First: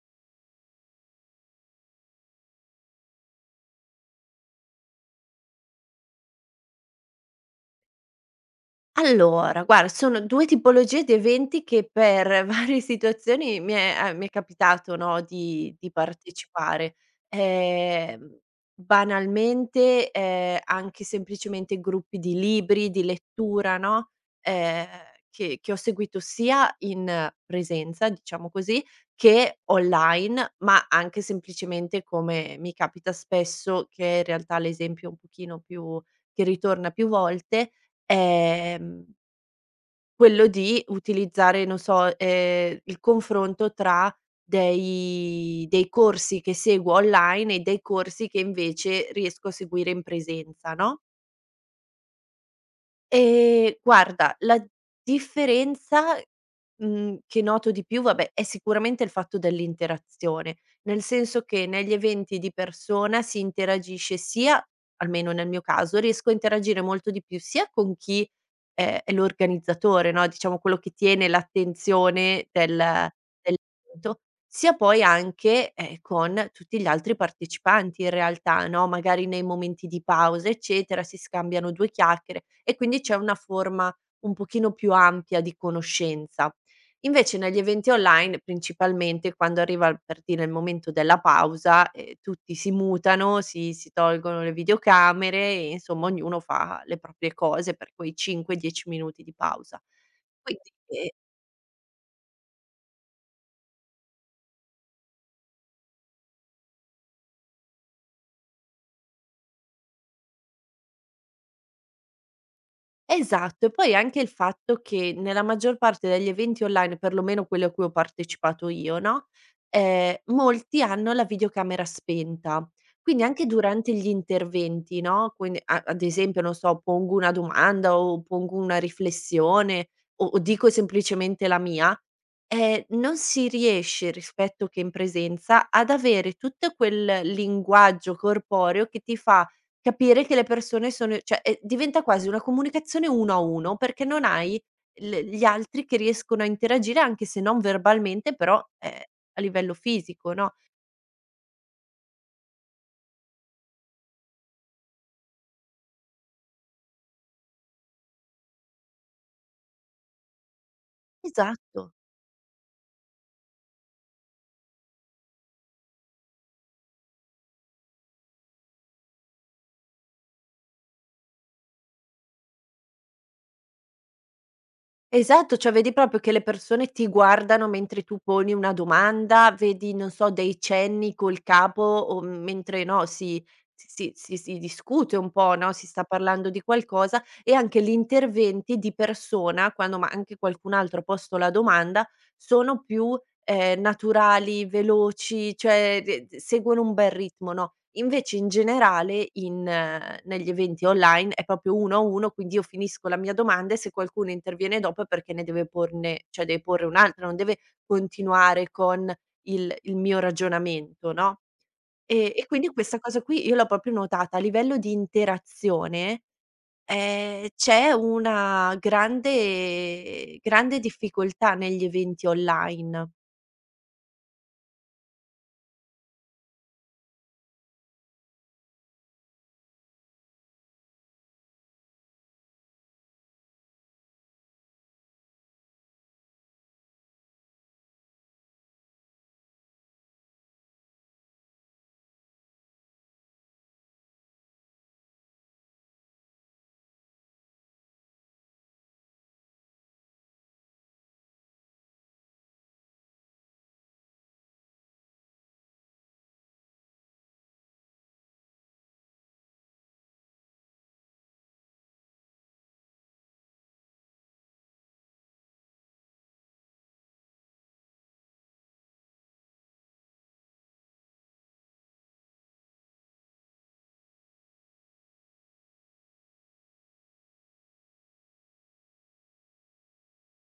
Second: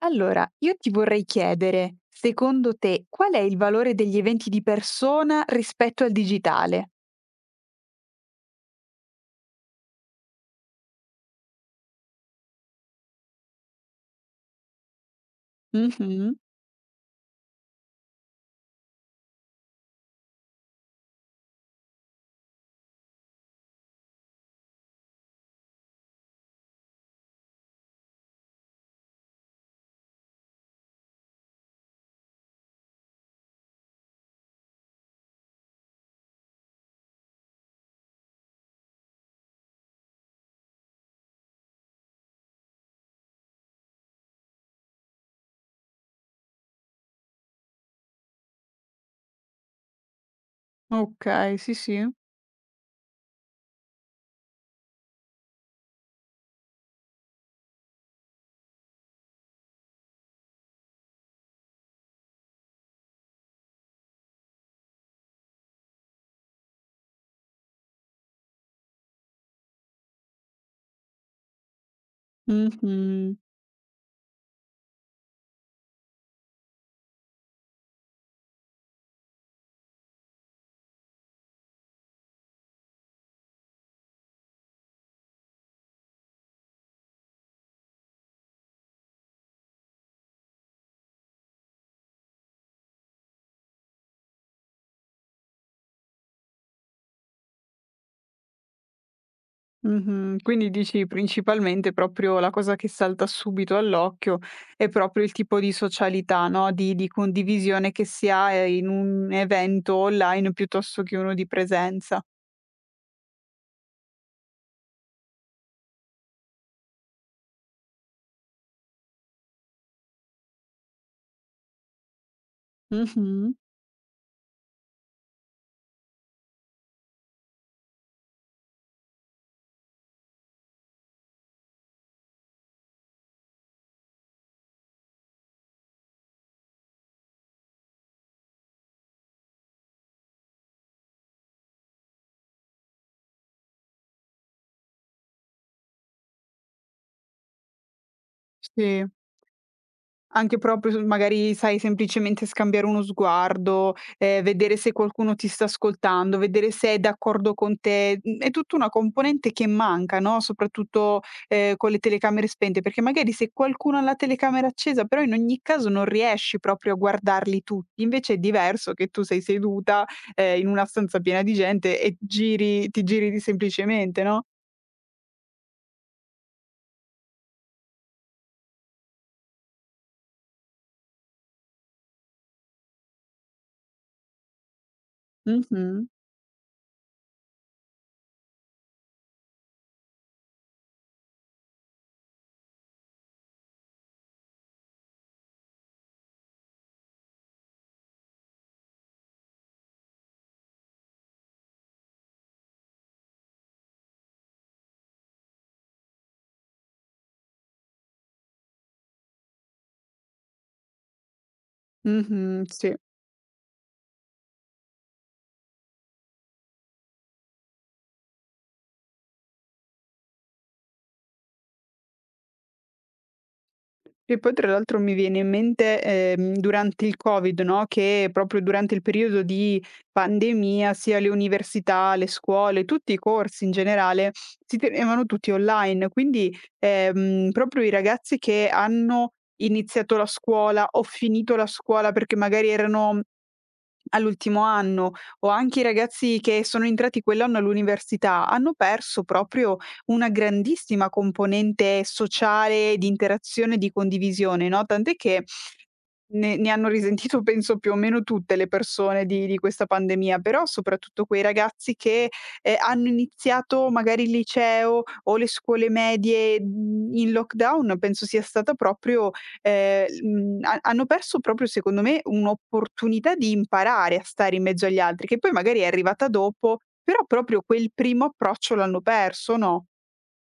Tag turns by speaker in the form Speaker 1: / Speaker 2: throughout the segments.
Speaker 1: Allora, io ti vorrei chiedere, secondo te, qual è il valore degli eventi di persona rispetto al digitale?
Speaker 2: Allora, guarda, sono 2 tipologie di eventi che per varie situazioni mi è capitato, no, di
Speaker 1: Mh-mh.
Speaker 2: partecipare. Ehm, Banalmente, anche semplicemente gruppi di libri, di lettura, no, ehm, che ho seguito sia in presenza, diciamo così, che online, ma anche semplicemente come mi capita spesso, che in realtà l'esempio un pochino più che ritorna più volte, ehm, quello di utilizzare, non so, il confronto tra dei corsi che seguo online e dei corsi che invece riesco a seguire in presenza, no?
Speaker 1: Okay, sì, sì.
Speaker 2: Guarda, la differenza, che noto di più, vabbè, è sicuramente il fatto dell'interazione, nel senso che negli eventi di persona si interagisce sia, almeno nel mio caso, riesco a interagire molto di più sia con chi è l'organizzatore, no, diciamo quello che tiene l'attenzione del
Speaker 1: Mh-mh.
Speaker 2: dell'evento sia poi anche, con tutti gli altri partecipanti in realtà, no, magari nei momenti di pausa, eccetera, si scambiano 2 chiacchiere e quindi c'è una forma un pochino più ampia di conoscenza. Invece negli eventi online, principalmente quando arriva, per dire, il momento della pausa, tutti si mutano, si tolgono le videocamere e insomma ognuno fa le proprie cose per quei 5, 10 minuti di pausa.
Speaker 1: Mh-mh. Quindi
Speaker 2: Quindi,
Speaker 1: dici
Speaker 2: ehm
Speaker 1: principalmente proprio la cosa che salta subito all'occhio è proprio il tipo di socialità, no, di condivisione che si ha, in un evento online piuttosto che uno di presenza.
Speaker 2: Esatto, e poi anche il fatto che nella maggior parte degli eventi online, perlomeno quelli a cui ho partecipato io, no, molti hanno la videocamera spenta. Quindi anche
Speaker 1: Mh-mh.
Speaker 2: durante gli interventi, no, quindi a ad esempio, non so, pongo una domanda o pongo una riflessione o dico semplicemente la mia, non si riesce, rispetto che in presenza, ad avere tutto quel linguaggio corporeo che ti fa capire che le persone sono, cioè, diventa quasi una comunicazione uno a uno, perché non hai l gli altri che riescono a interagire anche se non verbalmente, però,
Speaker 1: Sì.
Speaker 2: a livello fisico, no?
Speaker 1: Anche proprio s magari, sai, semplicemente scambiare uno sguardo, vedere se qualcuno ti sta ascoltando, vedere se è d'accordo con te. Mhmm, è tutta una componente che manca, no, soprattutto, con
Speaker 2: Esatto.
Speaker 1: le telecamere spente, perché magari se qualcuno ha la telecamera accesa, però in ogni caso non riesci proprio a guardarli tutti. Invece è diverso che tu sei seduta, in una stanza piena di gente e giri ti giri di semplicemente, no?
Speaker 2: Esatto, cioè vedi proprio che le persone ti guardano mentre tu poni una domanda, vedi, non so, dei cenni col capo o mentre, no, si discute un po', no, si sta
Speaker 1: Mh-mh.
Speaker 2: parlando di qualcosa e anche gli interventi di persona, quando ma anche qualcun altro ha posto la domanda, sono più naturali, veloci, cioè de d seguono un bel ritmo, no, invece in generale in negli eventi online è proprio uno a uno, quindi io finisco la mia domanda e se qualcuno interviene dopo è perché ne deve porne cioè deve porre un'altra, non deve continuare con il mio ragionamento, no, e
Speaker 1: Mh-mh,
Speaker 2: quindi
Speaker 1: sì.
Speaker 2: questa cosa qui io l'ho proprio notata. A livello di interazione, c'è una grande grande difficoltà negli eventi online.
Speaker 1: E poi tra l'altro mi viene in mente, durante il Covid, no, che proprio durante il periodo di pandemia sia le università, le scuole, tutti i corsi in generale si tenevano tutti online, quindi, proprio i ragazzi che hanno iniziato la scuola o finito la scuola perché magari erano all'ultimo anno, o anche i ragazzi che sono entrati quell'anno all'università, hanno perso proprio una grandissima componente sociale, di interazione, di condivisione, no, tant'è che ne hanno risentito penso più o meno tutte le persone di questa pandemia, però soprattutto quei ragazzi che, hanno iniziato magari il liceo o le scuole medie, mhmm, in lockdown penso sia stata proprio ha hanno perso proprio secondo me un'opportunità di imparare a stare in mezzo agli altri, che poi magari è arrivata dopo, però proprio quel primo approccio l'hanno perso, no?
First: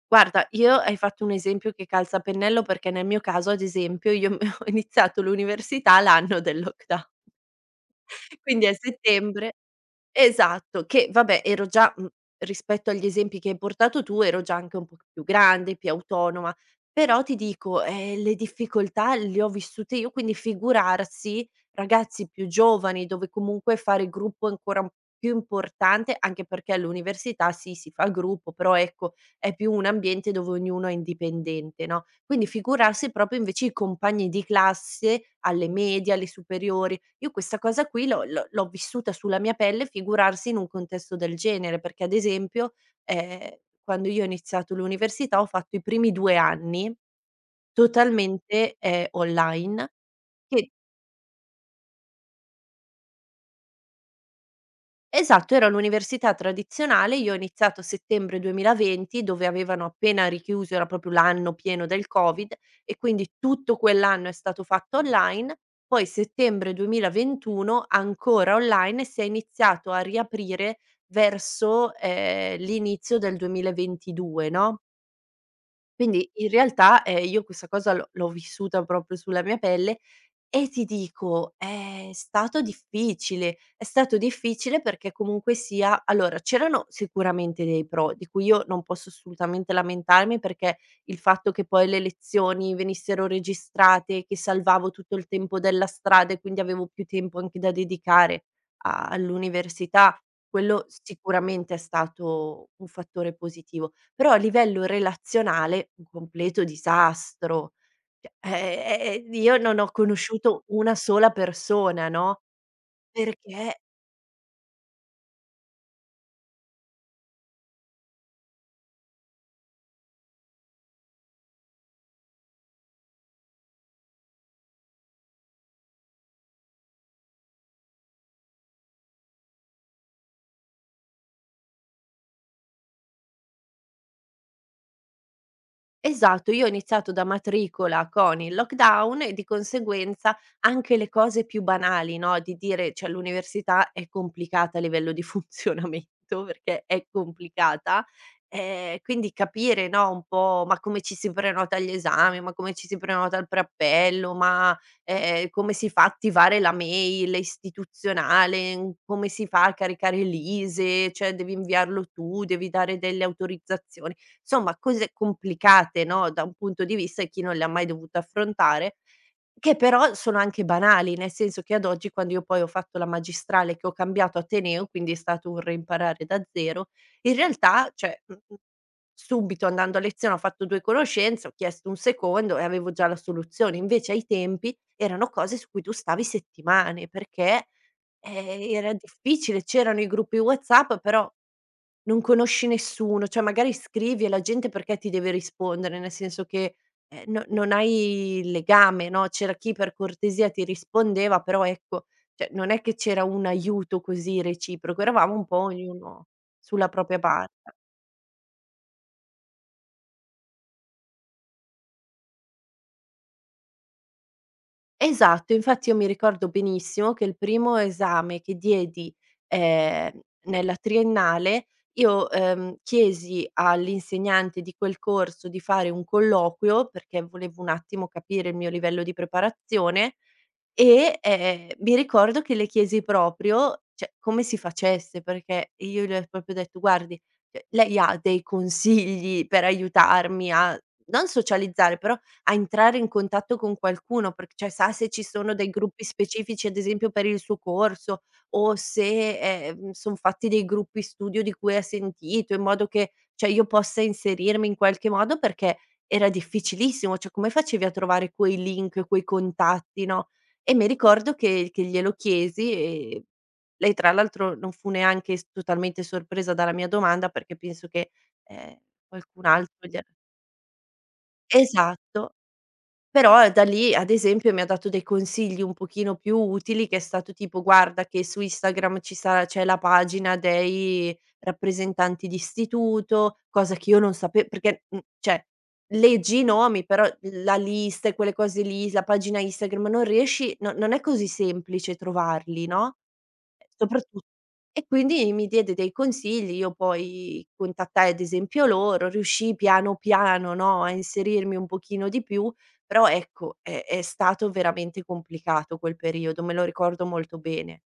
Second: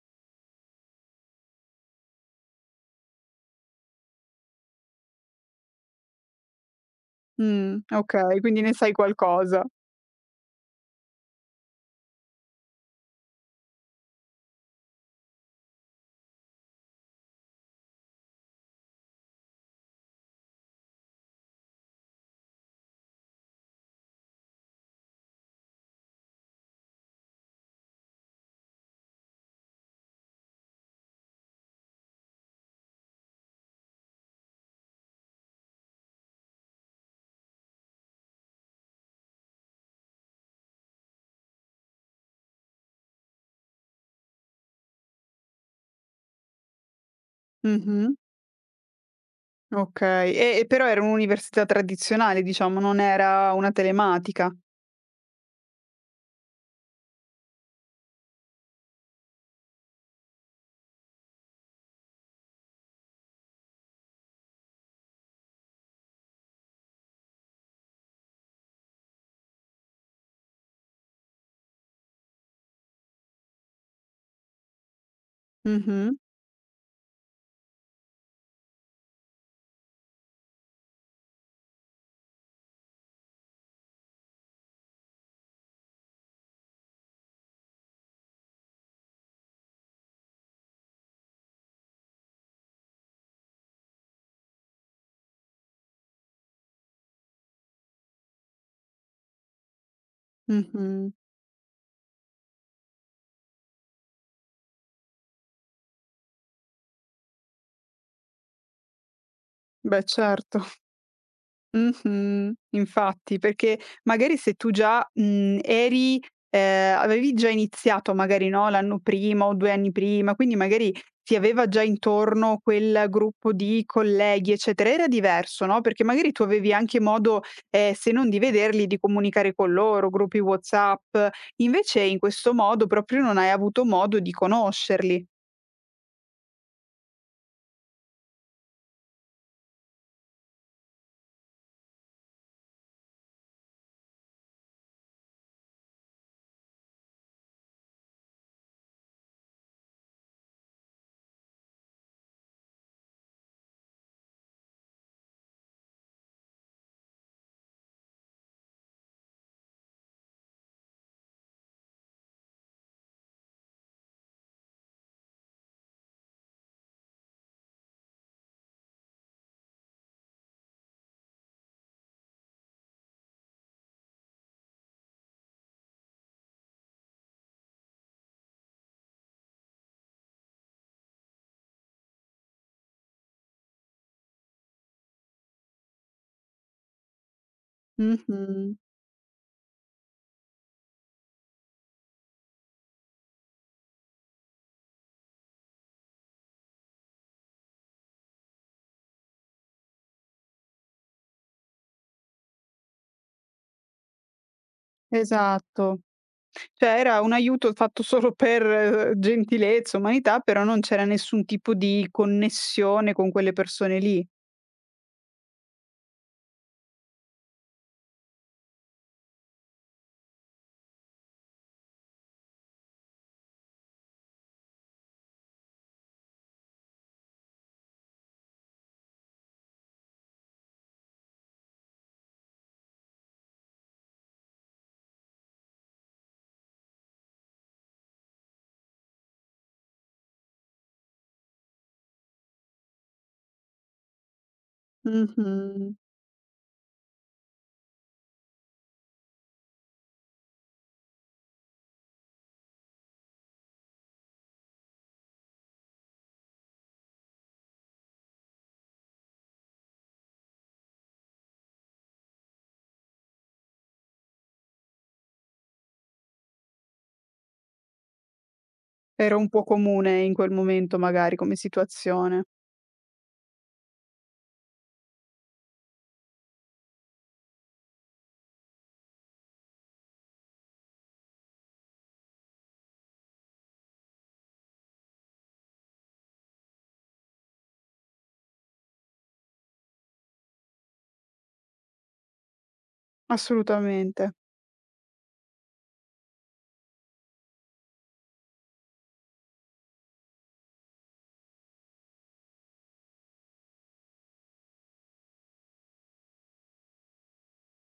Speaker 2: Guarda, io hai fatto un esempio che calza a pennello perché nel mio caso, ad esempio, io ho iniziato l'università l'anno del lockdown,
Speaker 1: Okay, quindi
Speaker 2: quindi a
Speaker 1: ne sai
Speaker 2: settembre
Speaker 1: qualcosa.
Speaker 2: Esatto, che vabbè ero già, rispetto agli esempi che hai portato tu, ero già anche un po' più grande, più autonoma, però ti dico, le difficoltà le ho vissute io, quindi figurarsi ragazzi più giovani, dove comunque fare gruppo è ancora più importante, anche perché all'università sì, si fa gruppo, però ecco, è più un ambiente dove ognuno è indipendente, no, quindi figurarsi proprio invece i compagni di classe alle medie, alle superiori. Io questa cosa qui l'ho vissuta sulla mia pelle, figurarsi in un contesto del genere, perché ad esempio, ehm, quando io ho iniziato l'università ho fatto i primi 2 anni
Speaker 1: Mh-mh,
Speaker 2: totalmente, online
Speaker 1: okay. E
Speaker 2: che
Speaker 1: però era un'università tradizionale diciamo, non era una telematica.
Speaker 2: Esatto, era l'università tradizionale, io ho iniziato a settembre 2020 dove avevano appena richiuso, era proprio l'anno pieno del Covid e quindi tutto quell'anno è stato fatto online, poi settembre 2021 ancora online e si è iniziato a riaprire verso, l'inizio del 2022, no,
Speaker 1: Mh-mh,
Speaker 2: quindi in realtà, io questa cosa l'ho vissuta proprio sulla mia pelle e ti dico, è stato difficile perché comunque sia, allora, c'erano sicuramente dei pro, di cui io non posso assolutamente lamentarmi, perché il fatto che poi le lezioni venissero registrate, che salvavo tutto il tempo della strada e quindi avevo più tempo anche da dedicare a all'università, quello
Speaker 1: mh-mh.
Speaker 2: sicuramente è stato un fattore positivo, però a livello relazionale un completo disastro. Cioè, io non ho
Speaker 1: Beh certo.
Speaker 2: conosciuto una sola persona, no,
Speaker 1: Mh-mh. Infatti, perché
Speaker 2: perché
Speaker 1: magari se tu già, mhmm, eri avevi già iniziato magari, no, l'anno prima o 2 anni prima, quindi magari ti aveva già intorno quel gruppo di colleghi, eccetera, era diverso, no, perché magari tu avevi anche modo, se non di vederli, di comunicare con loro, gruppi WhatsApp. Invece in questo modo proprio non hai avuto modo di conoscerli.
Speaker 2: Esatto, io ho iniziato da matricola con il lockdown e di conseguenza anche le cose più banali, no, di dire, cioè, l'università è complicata a livello di funzionamento, perché è complicata, quindi capire, no, un po', ma come ci si prenota gli esami, ma come ci si prenota il preappello, ma, come si fa a attivare la mail istituzionale, come si fa a caricare l'ISEE, cioè devi inviarlo tu, devi dare delle autorizzazioni. Insomma, cose complicate, no, da un punto di vista di chi non le ha mai dovute affrontare, che però sono anche banali, nel senso che ad oggi, quando io poi ho fatto la magistrale che ho cambiato ateneo, quindi è stato un reimparare da zero, in realtà, cioè, subito andando a lezione ho fatto 2 conoscenze, ho chiesto un secondo e avevo già la soluzione. Invece ai tempi erano cose su cui tu stavi settimane, perché
Speaker 1: Mh-mh.
Speaker 2: era difficile, c'erano i gruppi WhatsApp, però non conosci nessuno, cioè magari scrivi e la gente perché ti deve rispondere, nel senso che, no, non hai il legame, no, c'era chi per cortesia ti rispondeva, però ecco, cioè non è che c'era un aiuto così reciproco, eravamo un po'
Speaker 1: Esatto.
Speaker 2: ognuno sulla
Speaker 1: Cioè
Speaker 2: propria
Speaker 1: era un
Speaker 2: barca.
Speaker 1: aiuto fatto solo per gentilezza, umanità, però non c'era nessun tipo di connessione con quelle persone lì.
Speaker 2: Esatto, infatti io mi ricordo benissimo che il primo esame che diedi, ehm, nella triennale, io, chiesi all'insegnante di quel corso di fare un colloquio, perché volevo un attimo capire il mio livello di preparazione e, mi ricordo che le chiesi proprio, cioè, come si facesse, perché io le ho proprio detto: "Guardi, cioè, lei ha dei consigli per aiutarmi a non socializzare, però a entrare in contatto con qualcuno, perché, cioè, sa se ci sono dei
Speaker 1: Mh-mh.
Speaker 2: gruppi specifici, ad esempio per il suo corso, o se, son fatti dei gruppi studio di cui ha sentito, in modo che, cioè, io possa inserirmi in qualche modo", perché era difficilissimo, cioè come facevi a trovare quei link, quei contatti, no? E mi ricordo che glielo chiesi e lei tra l'altro non fu neanche s totalmente sorpresa dalla mia domanda, perché penso che, ehm,
Speaker 1: Era
Speaker 2: qualcun
Speaker 1: un po'
Speaker 2: altro gliel
Speaker 1: comune in quel momento magari come
Speaker 2: Esatto.
Speaker 1: situazione.
Speaker 2: Però da lì, ad esempio, mi ha dato dei consigli un pochino più utili, che è stato tipo: "Guarda che su Instagram ci sarà c'è la pagina dei rappresentanti di istituto", cosa che io non sape perché, cioè leggi i nomi, però la lista e quelle cose lì, la pagina Instagram non riesci, no, non è così semplice trovarli, no. Soprattutto,
Speaker 1: Assolutamente.
Speaker 2: e quindi mi diede dei consigli, io poi contattai ad esempio loro, riuscii piano piano, no, a inserirmi un pochino di più, però ecco, è stato veramente complicato quel periodo, me lo ricordo molto bene.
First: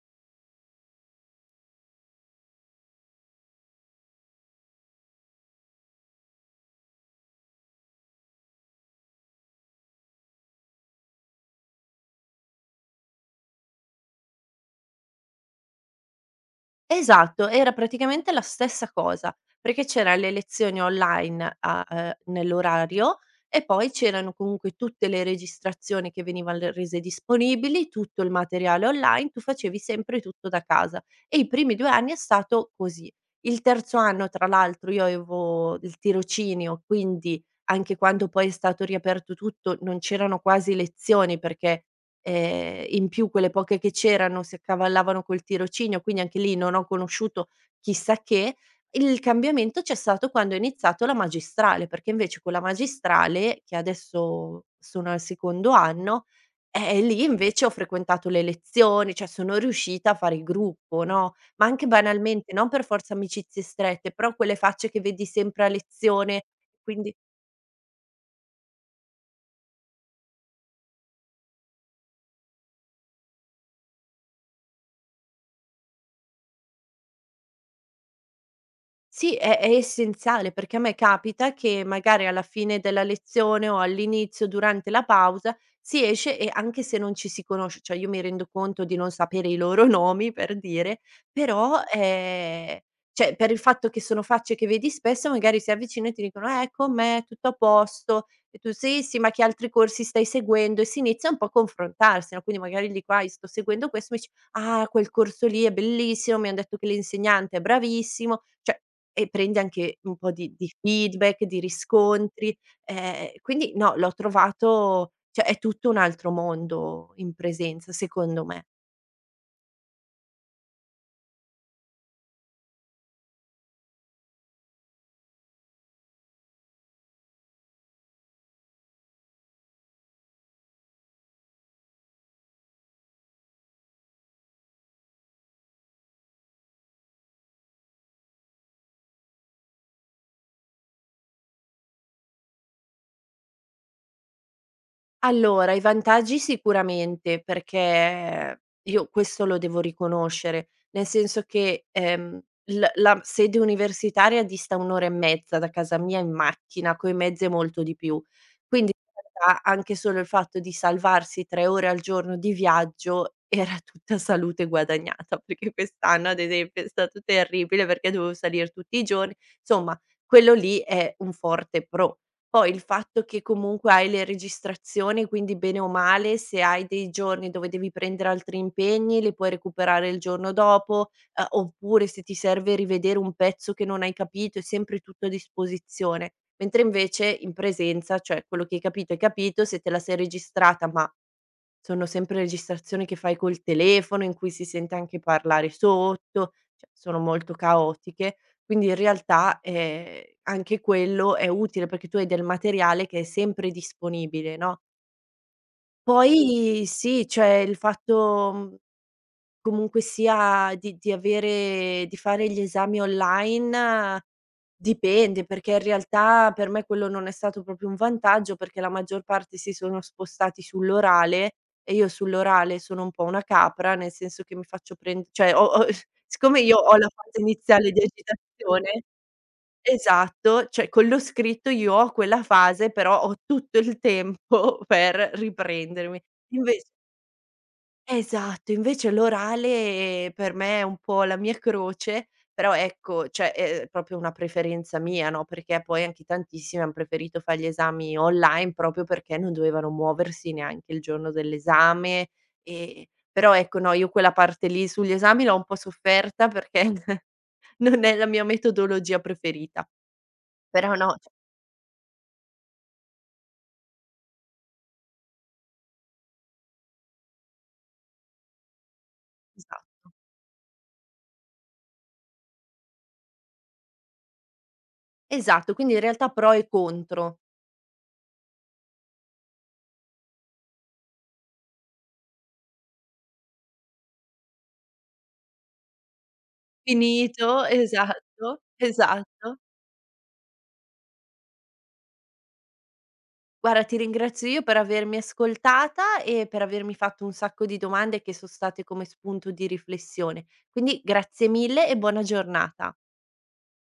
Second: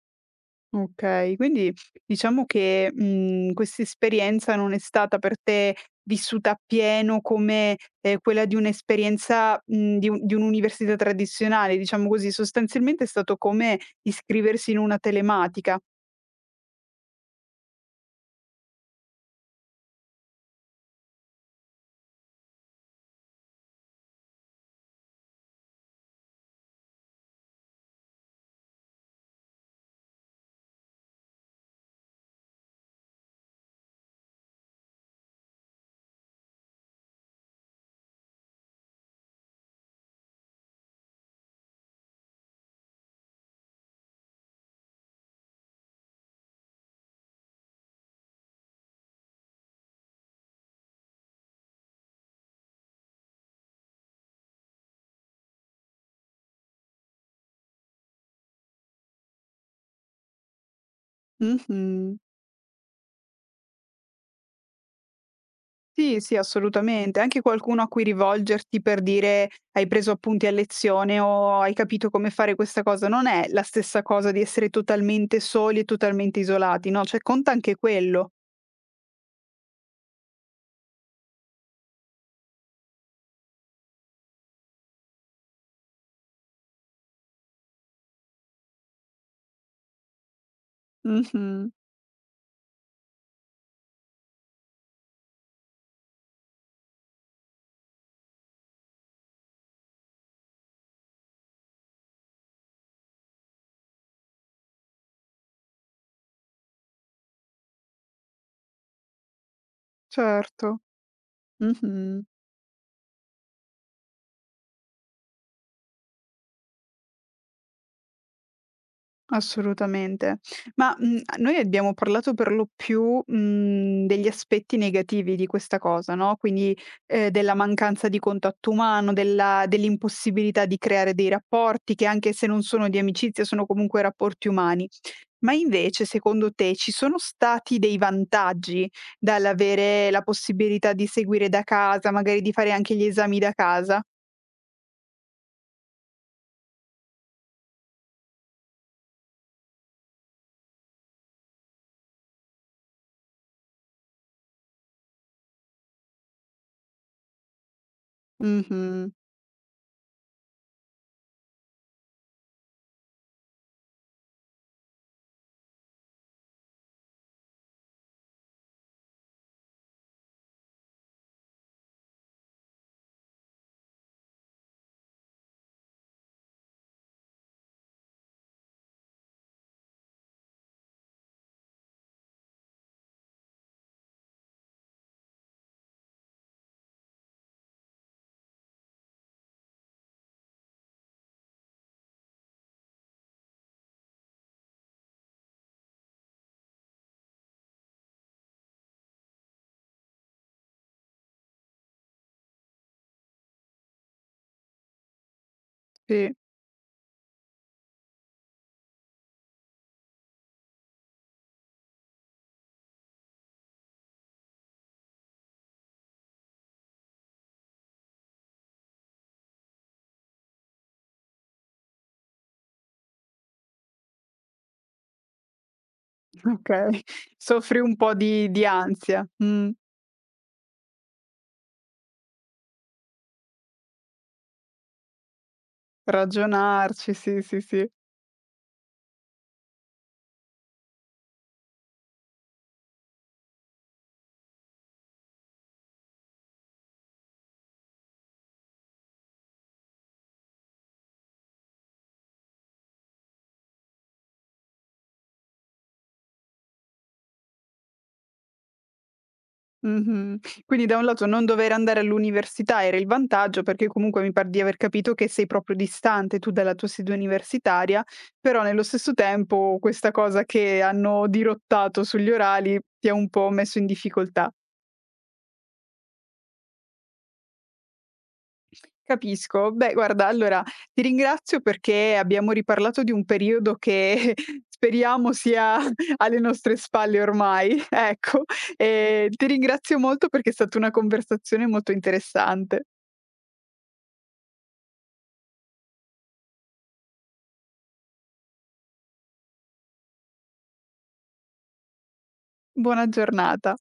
Speaker 1: Okay, quindi diciamo che, mhmm, questa esperienza non è stata per te vissuta appieno come, quella di un'esperienza, mhmm, di un di un'università tradizionale, diciamo così. Sostanzialmente è stato come iscriversi in una telematica.
Speaker 2: Esatto, era praticamente la stessa cosa, perché c'era le lezioni online a nell'orario e poi c'erano comunque tutte le registrazioni che venivan le rese disponibili, tutto il materiale online, tu facevi sempre tutto da casa e i primi 2 anni è stato così. Il terzo anno tra l'altro io avevo il tirocinio, quindi anche quando poi è stato riaperto tutto non c'erano quasi lezioni perché, in più, quelle poche che c'erano si accavallavano col tirocinio, quindi anche lì non ho conosciuto chissà che. Il cambiamento c'è stato quando ho iniziato la magistrale, perché invece con la magistrale, che adesso sono al secondo anno, lì invece ho frequentato le lezioni, cioè sono riuscita a fare il gruppo, no, ma anche
Speaker 1: Mh-mh.
Speaker 2: banalmente, non per forza amicizie strette, però quelle facce che vedi sempre a
Speaker 1: Sì, sì,
Speaker 2: lezione, quindi
Speaker 1: assolutamente. Anche qualcuno a cui rivolgerti per dire: "Hai preso appunti a lezione" o "Hai capito come fare questa cosa." Non è la stessa cosa di essere totalmente soli e totalmente isolati, no, cioè conta anche quello.
Speaker 2: sì, è essenziale, perché a me capita che magari alla fine della lezione o all'inizio, durante la pausa, si esce e anche se non ci si conosce, cioè io mi rendo conto di non sapere i loro nomi per dire,
Speaker 1: Mh-mh.
Speaker 2: però, cioè per il fatto che sono facce che vedi spesso, magari si avvicina e ti dicono: com'è? Tutto a posto?" E tu: "Sì, sì, ma che altri corsi stai seguendo?" E si inizia un po' a confrontarsi, no, quindi magari dico: "Ah, io sto seguendo questo", mi dice: "Ah, quel corso lì è bellissimo, mi han detto che l'insegnante è bravissimo." Cioè, e prendi anche un po' di
Speaker 1: Certo.
Speaker 2: feedback, di
Speaker 1: Mh-mh.
Speaker 2: riscontri, quindi no, l'ho trovato, cioè, è tutto un altro mondo in presenza, secondo me.
Speaker 1: Assolutamente. Ma, mhmm, noi abbiamo parlato per lo più, mhmm, degli aspetti negativi di questa cosa, no, quindi, della mancanza di contatto umano, della dell'impossibilità di creare dei rapporti che anche se non sono di amicizia, sono comunque rapporti umani. Ma invece secondo te ci sono stati dei vantaggi dall'avere la possibilità di seguire da casa, magari di fare anche gli esami da casa?
Speaker 2: Allora, i vantaggi sicuramente, perché io questo lo devo riconoscere, nel senso che, l la sede universitaria dista 1 ora e mezza da casa mia in macchina, coi mezzi è molto di più. Quindi
Speaker 1: Mh-mh.
Speaker 2: in realtà anche solo il fatto di salvarsi 3 ore al giorno di viaggio era tutta salute guadagnata, perché quest'anno ad esempio è stato terribile perché dovevo salir tutti i giorni, insomma quello lì è un forte pro. Poi il fatto che comunque hai le registrazioni, quindi bene o male, se hai dei giorni dove devi prendere altri impegni, li puoi recuperare il giorno dopo, oppure se ti serve rivedere un pezzo che non hai capito, è sempre tutto a disposizione. Mentre invece in presenza, cioè quello che hai capito, se te la sei registrata ma sono sempre registrazioni che fai col telefono, in cui si sente anche parlare sotto, cioè sono molto caotiche. Quindi in realtà, anche quello è utile perché tu hai del materiale che è sempre disponibile, no.
Speaker 1: Sì,
Speaker 2: Poi sì, cioè comunque sia, di avere, di fare gli esami online, dipende, perché in realtà per me quello non è stato proprio un vantaggio, perché la maggior parte si sono spostati sull'orale e io sull'orale sono un po' una capra, nel senso che mi faccio prend cioè ho ho siccome io ho
Speaker 1: okay.
Speaker 2: la fase
Speaker 1: Soffri
Speaker 2: iniziale
Speaker 1: un
Speaker 2: di
Speaker 1: po' di
Speaker 2: agitazione.
Speaker 1: ansia. Mh.
Speaker 2: Esatto, cioè con lo scritto io ho quella fase, però ho tutto il tempo per riprendermi. Inve
Speaker 1: Ragionarci, sì, sì, sì.
Speaker 2: Esatto, invece l'orale, per me è un po' la mia croce, però ecco, cioè è proprio una preferenza mia, no, perché poi anche tantissimi han preferito fare gli esami online proprio perché non dovevano muoversi neanche il giorno dell'esame, ehm, però ecco, no, io quella parte lì sugli esami l'ho un po' sofferta perché non è la mia metodologia preferita.
Speaker 1: Mh-mh. Quindi
Speaker 2: Però
Speaker 1: da un
Speaker 2: no
Speaker 1: lato
Speaker 2: cioè,
Speaker 1: non dover andare all'università era il vantaggio, perché comunque mi par di aver capito che sei proprio distante tu dalla tua sede universitaria, però nello stesso tempo
Speaker 2: esatto.
Speaker 1: questa cosa che hanno dirottato sugli orali ti ha un po' messo in difficoltà.
Speaker 2: Esatto, quindi in realtà pro e contro.
Speaker 1: Capisco. Beh, guarda, allora ti ringrazio perché abbiamo riparlato di un periodo che speriamo sia alle nostre spalle
Speaker 2: Finito,
Speaker 1: ormai, ecco.
Speaker 2: esatto,
Speaker 1: Ti
Speaker 2: esatto.
Speaker 1: ringrazio molto perché è stata una conversazione molto interessante.
Speaker 2: Guarda, ti ringrazio io per avermi ascoltata e per avermi fatto un sacco di domande che sono state come spunto di riflessione. Quindi grazie mille e buona giornata.
Speaker 1: Buona giornata.